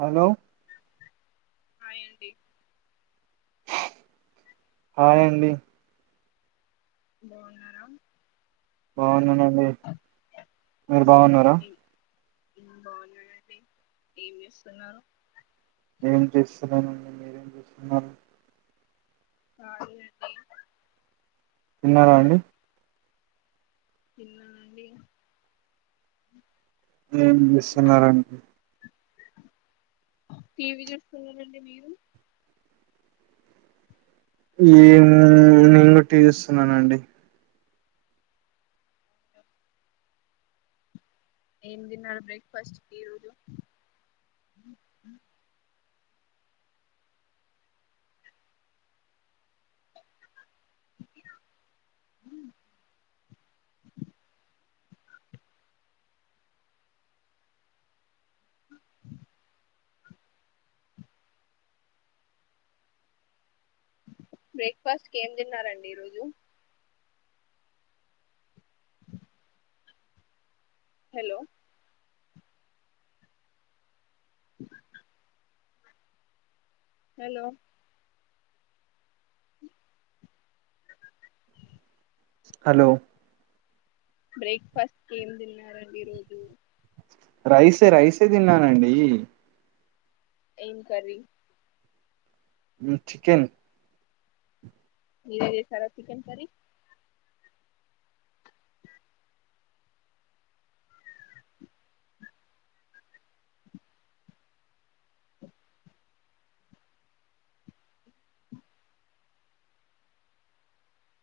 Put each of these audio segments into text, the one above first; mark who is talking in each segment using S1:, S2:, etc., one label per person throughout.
S1: Hello
S2: hi అండి
S1: hi అండి
S2: బాగున్నారా
S1: బాగున్నానండి మీరు బాగున్నారా
S2: ఏం- ఉమ్ బావున్నానండి ఏం జేస్తున్నారు
S1: ఏం చేస్తున్నానండి మీరేం చేస్తున్నారు
S2: హాయి అండి
S1: తిన్నారా అండి.
S2: తిన్నానండి
S1: ఏం జేస్తున్నారండి.
S2: టీవీ చూస్తున్నరండి మీరు
S1: నేను కూడా టి జుస్తున్నానండి.
S2: ఏం తిన్నారు బ్రేక్ఫాస్ట్ కు ఈ రోజు ఊ బ్రేక్ఫాస్ట్ కి ఏం తిన్నారండి ఈరోజు. హలో హలో
S1: హలో
S2: బ్రేక్ఫాస్ట్ కి ఏం తిన్నారండి ఈరోజు
S1: రైసే రైసే తిన్నానండి.
S2: ఏం కర్రి
S1: మ్ చికెన్
S2: మీరే చేసారా చికెన్ కర్రి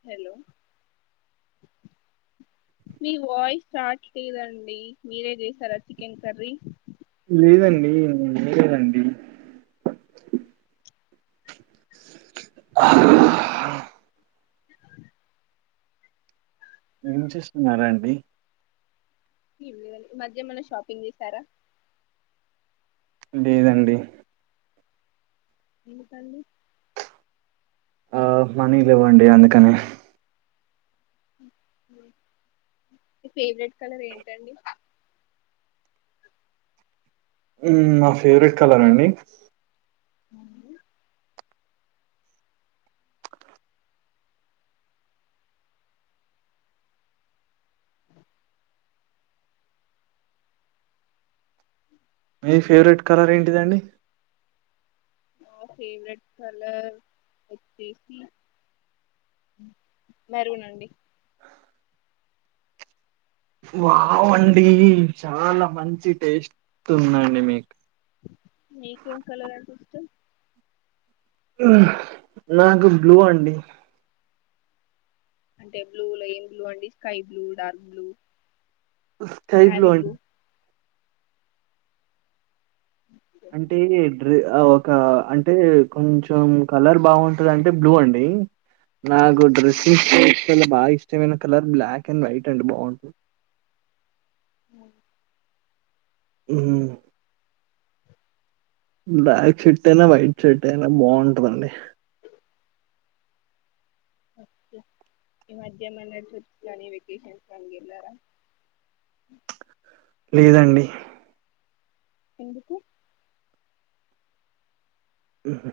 S2: హెలో మీ వాయిస్ రావట్లేదండి మీరే చేసారా చికెన్ కర్రి
S1: లేదండి నేన్ చేయలేదండి అహ్ ఏం చేస్తున్నారండి
S2: ఏం లేదండి ఈ మధ్య ఏమన్న షాపింగ్ చేసారా?
S1: లేదండి
S2: ఎందుకండీ?
S1: ఆ మనీ లేవ్వండి అందుకని
S2: మీ ఫేవరెట్ కలర్ ఏంటండి
S1: మ్ నా ఫేవరెట్ కలర్ ఆ అండి?
S2: అవును
S1: మీ ఫేవరెట్ కలర్ ఏంటిదండి?
S2: నా ఫేవరెట్ కలర్ వచ్చేసి మెరూన్ అండి
S1: వావ్ అండి చాలా మంచి టేస్ట్ ఉందండి మీకు
S2: నీకేం కలర్ అంటే ఇష్టం
S1: ఆ నాకు బ్లూ అండి
S2: అంటే బ్లూలో ఏం బ్లూ అండి sky blue dark blue
S1: sky blue అండి అంటే రే ఆ ఒక అంటే కొంచెం కలర్ బాగుంటదంటే బ్లూ అండి నా గుడ్రసి చాల బాగా ఇష్టమైన కలర్ బ్లాక్ అండ్ వైట్ అండి బాగుంటది. మ్ బ్లాక్ షర్ట్ అయినా వైట్ షర్ట్ అయినా బాగుంటదండి
S2: ఓకె ఈ మధ్య ఏమన్నా ట్రిప్స్ కానీ వెకేషన్స్ కానీ వెళ్లారా
S1: లేదండి
S2: ఎందుకు
S1: మ్హు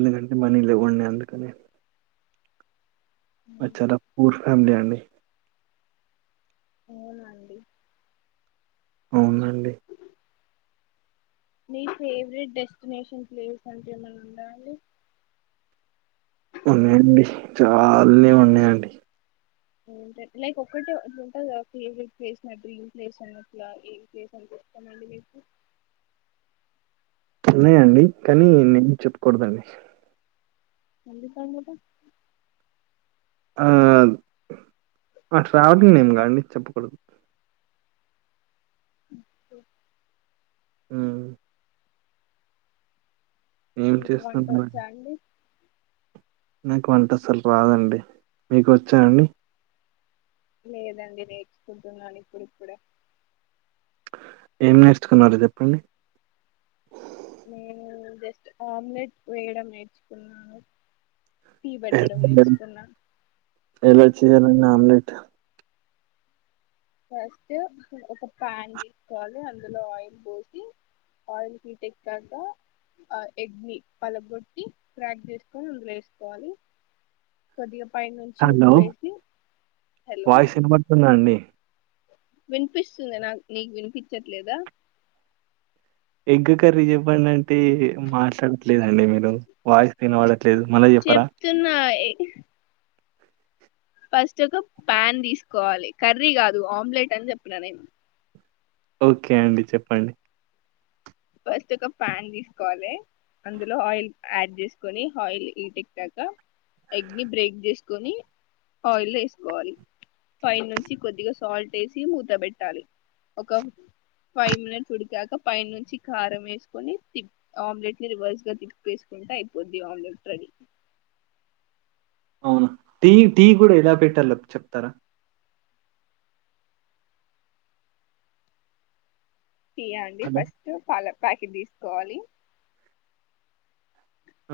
S1: లేదండి మనీ లేవండి అందుకని మాది చాలా పూర్ ఫ్యామిలీ అండి
S2: అవునా అండి
S1: అవునండి
S2: నీ ఫేవరెట్ డెస్టినేషన్ ప్లేస్ అంటు ఏమన్న ఉందా అండి
S1: ఉన్నాయండి చాలానే ఉన్నాయండి
S2: అంటె లైక్ ఒక్కటే అట్లుంటది కదా ఫేవరెట్ ప్లేస్ డ్రీమ్ ప్లేస్ అని అట్ల ఏం ప్లేస్ అని క మళ్ళీ మీకు
S1: ఉన్నాయండి కానీ నేను చెప్పుకూడదండి
S2: [unintelligible]
S1: ఆ ట్రావెలింగ్ [unintelligible] కా అండి చెప్పకూడదు హు ఏం
S2: మీకు వంట
S1: చేస్తున్నారండి?
S2: వచ్చా అండి
S1: నాకు వంట అసలు రాదండి మీకు వచ్చా అండి
S2: లేదండి నేర్చుకుంటున్నాను ఇప్పుడు ఇప్పుడే
S1: ఏం నేర్చుకున్నరో చెప్పండి
S2: నేను జస్ట్ ఆమ్లెట్ వేయడం నేర్చుకున్నాను టీ పెట్టడం నేర్చుకున్నాను
S1: [unintelligible]
S2: ఫస్ట్ ఒక పాన్ తీసుకోవాలి అందులో ఆయిల్ పోసి ఆయిల్ హీట్ ఎక్కినక ఆ ఎగ్ ని పలగగొట్టి క్రాక్ చేసుకొని అందులో వేసుకోవాలి [inaudible]
S1: హలో
S2: ఉప్పేసి
S1: వాయిస్ వినబడుతుంద అండి
S2: వినిపిస్తుందా నాకు నీకు వినిపించట్లేద
S1: ఎగ్గ కర్రీ చెప్పండి అంటే మాట్లాడట్లేదండి మీరు వాయిస్ [unintelligible] లేదు మళ్ళా చెప్పార
S2: చెప్తున్నా ఫస్ట్ ఒక పాన్ తీసుకోవాలి కర్రీ కాదు ఆమ్లెట్ అని చెప్పిన నేను
S1: ఓకే అండి చెప్పండి
S2: ఫస్ట్ ఒక ప్యాన్ తీసుకోవాలే అందులో ఆయిల్ యాడ్ చేసుకోని ఆయిల్ హీట్ ఎక్కాక ఎగ్ ని బ్రేక్ చేసుకొని ఆయిల్ వేసుకోవాలి పైన నుంచి కొద్దిగా సాల్ట్ ఎసి మూతపెట్టాలి ఒక ఫైవ్ మిట్ వుడికక పైన నుంచి కారం వేసుకొని తి ఆమ్లెట్ ని రివర్స్ గా తిప్పి వేసుకుంటే అయిపోద్ది ఆమ్లెట్ రెడీ
S1: అవున టీ టీ కూడా ఎలా పెట్టలో చెప్తార
S2: టీయాండి
S1: హలో!
S2: ఫస్ట్ పాల ప్యాకెట్ తీసుకోవాలే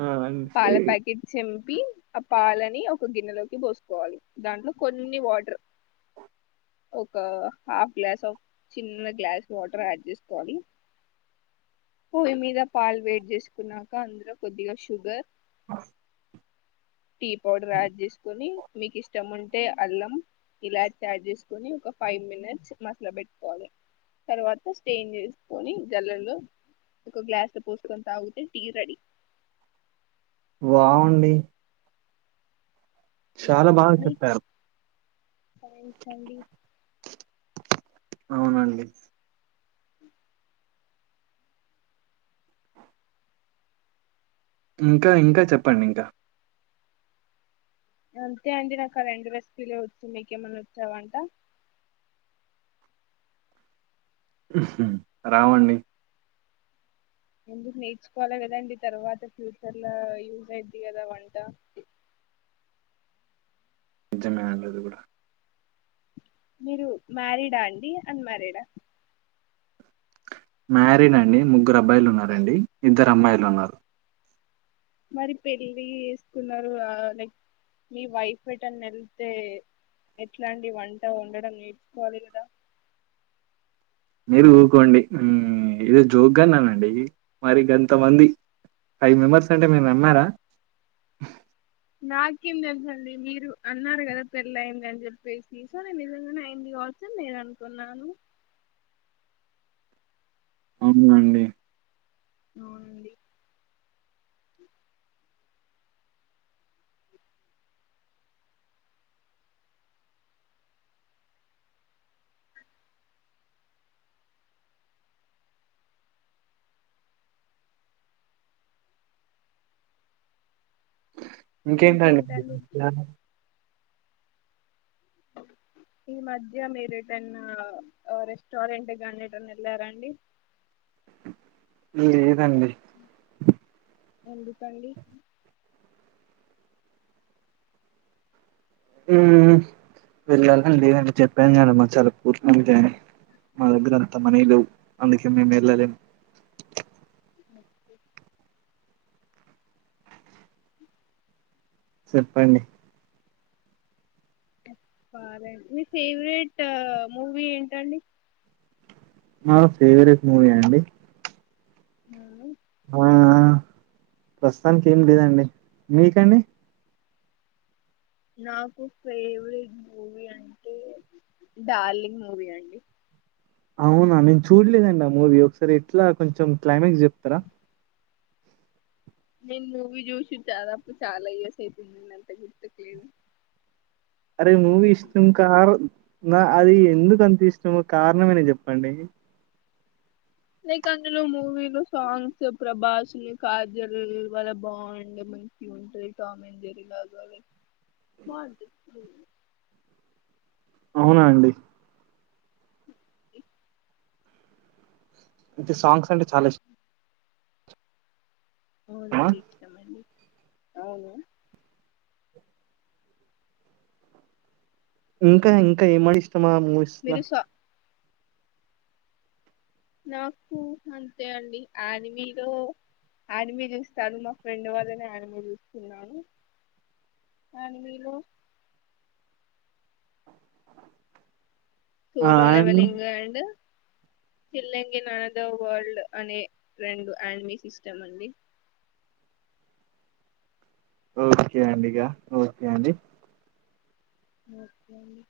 S1: ఆ! అండి.
S2: పాల ప్యాకెట్ [unintelligible] చింపి ఆ పాలని ఒక గిన్నెలోకి పోసుకోవాలి దాంట్లో కొన్ని వాటర్ ఒక హాఫ్ గ్లాస్ ఆఫ్ చిన్న గ్లాస్ వాటర్ యాడ్ చేస్కోవాలి పొయ్యి మీద పాలు వేడి చేసుకున్నాక అందులో కొద్దిగా షుగర్
S1: ఆ
S2: టీ పౌడర్ యాడ్ చేసుకోని మీకు ఇష్టం ఉంటే అల్లం ఇలాచి తయారు చేసుకుని ఒక ఫైవ్ మినిట్స్ మసలు పెట్టుకోవాలి తర్వాత షేర్ చేసుకొని [unintelligible] ఒక గ్లాస్ పోసుకొని తాగుతే టీ రెడి
S1: వావ్ అండి చాలా బాగ
S2: మీకు
S1: చెప్పారు
S2: [unintelligible]
S1: అవునండి ఇంకా ఇంకా చెప్పండి ఇంక
S2: అంతే అండి నాకు ఆ రెండు రెసిపీలు ఒచ్చు మీకేమన్నా వచ్చా వంట
S1: హుహు రావండి
S2: ఎందుకు నేర్చుకోవాలి కదాండి తర్వాత ఫ్యూచర్ లో యూజ్ అయిది కదా వంట
S1: నిజమే అండి అది కూడా
S2: మీరు మ్యారీడా అండి అన్మ్యారీడా
S1: మ్యారీన్ అండి ముగ్గురు అబ్బాయిలు ఉన్నారండి ఇద్దరు అమ్మాయిలు ఉన్నారు
S2: మరి పెళ్ళి వేసుకున్నారు ఆ లైక్ మీ వైఫ్ ఎటైనా వెళ్తే ఎట్లా అండి వంట వండడం నేర్చుకోవాలి కదా
S1: మీరు ఊకోండి ఉమ్ ఇదో జోక్ గా అన్నానండి మరి గంత మంది ఫైవ్ మెంబర్స్ అంటే మీరు నమ్మారా
S2: నాకేం తెలుసండి మీరు అన్నారు కదా పెళ్ళ అయింది అని చెప్పేసి సో నేను నిజంగానే అయింది కావచ్చు నేను అనుకున్నాను
S1: అవునండి
S2: అవునండి
S1: ఇంకేంటండి వీకెండ్ ప్లాను
S2: ఈ మధ్య మీరేటైన రెస్టారెంట్ కానీ ఎటైనా వెళ్లారండి
S1: లేదండి
S2: ఎందుకండి
S1: ఊ వెళ్లాలి అండి అని చెప్పాను కద మాది చాలా పూర్ ఫ్యామిలి మా దగ్గర అంత మనీ లేవు అందుకే మేము వెళ్ళలేం
S2: ఓకే
S1: చెప్పండి
S2: మీ ఫేవరెట్ మూవీ ఏంటండి
S1: నా ఫేవరెట్ మూవీ అ అండి
S2: హా
S1: ఆ ప్రస్తుతానికి ఏమి లేదండి మీకండి
S2: నాకు ఫేవరెట్ మూవీ అంటే డార్లింగ్ మూవీ అండి
S1: అవునా నేను చూడలేదండి ఆ మూవీ ఒకసారి ఎట్లా కొంచెం క్లైమాక్స్ చెప్తారా
S2: నేను మూవీ చూసి దాదాపు చాలా ఇయర్స్ అయితుంది నేన్న అంత గుర్తుకులేదు
S1: అరే మూవీ ఇష్టం కార నా అది ఎందుకు అంత ఇష్టము కారణమైన చెప్పండి
S2: లైక్ అందులో మూవీలు సాంగ్స్ ప్రభాస్ ని కాజల్ వల బాండ్ మంచిగా ఉంటే టామ్ అండ్ జెర్రీ లాగా బావుంటది మూవీ
S1: అవునా అండి
S2: ఇ
S1: అయితే సాంగ్స్ అంటే చాలా ఇష్ ఇష్టమా?
S2: అవునండి ఇచ్చామండి అవును
S1: ఇంకా ఇంకా ఏమా అండి ఇష్టం ఆ మూవీస్ల
S2: మీరు సా నాకు అంతే అండి అనిమీలో ఆనిమే చూస్తాను మా ఫ్రెండ్ వాళ్ళనే ఆనిమే చూస్తున్నాను ఆన్ని విలువు
S1: ఆ!
S2: Solo
S1: and
S2: Leveling and Chilling in Another World అనే రెండు అనిమీ సిస్టమ్ అండి.
S1: ఓకే అండి ఇగా ఓకే అండి.
S2: ఒకే అండి.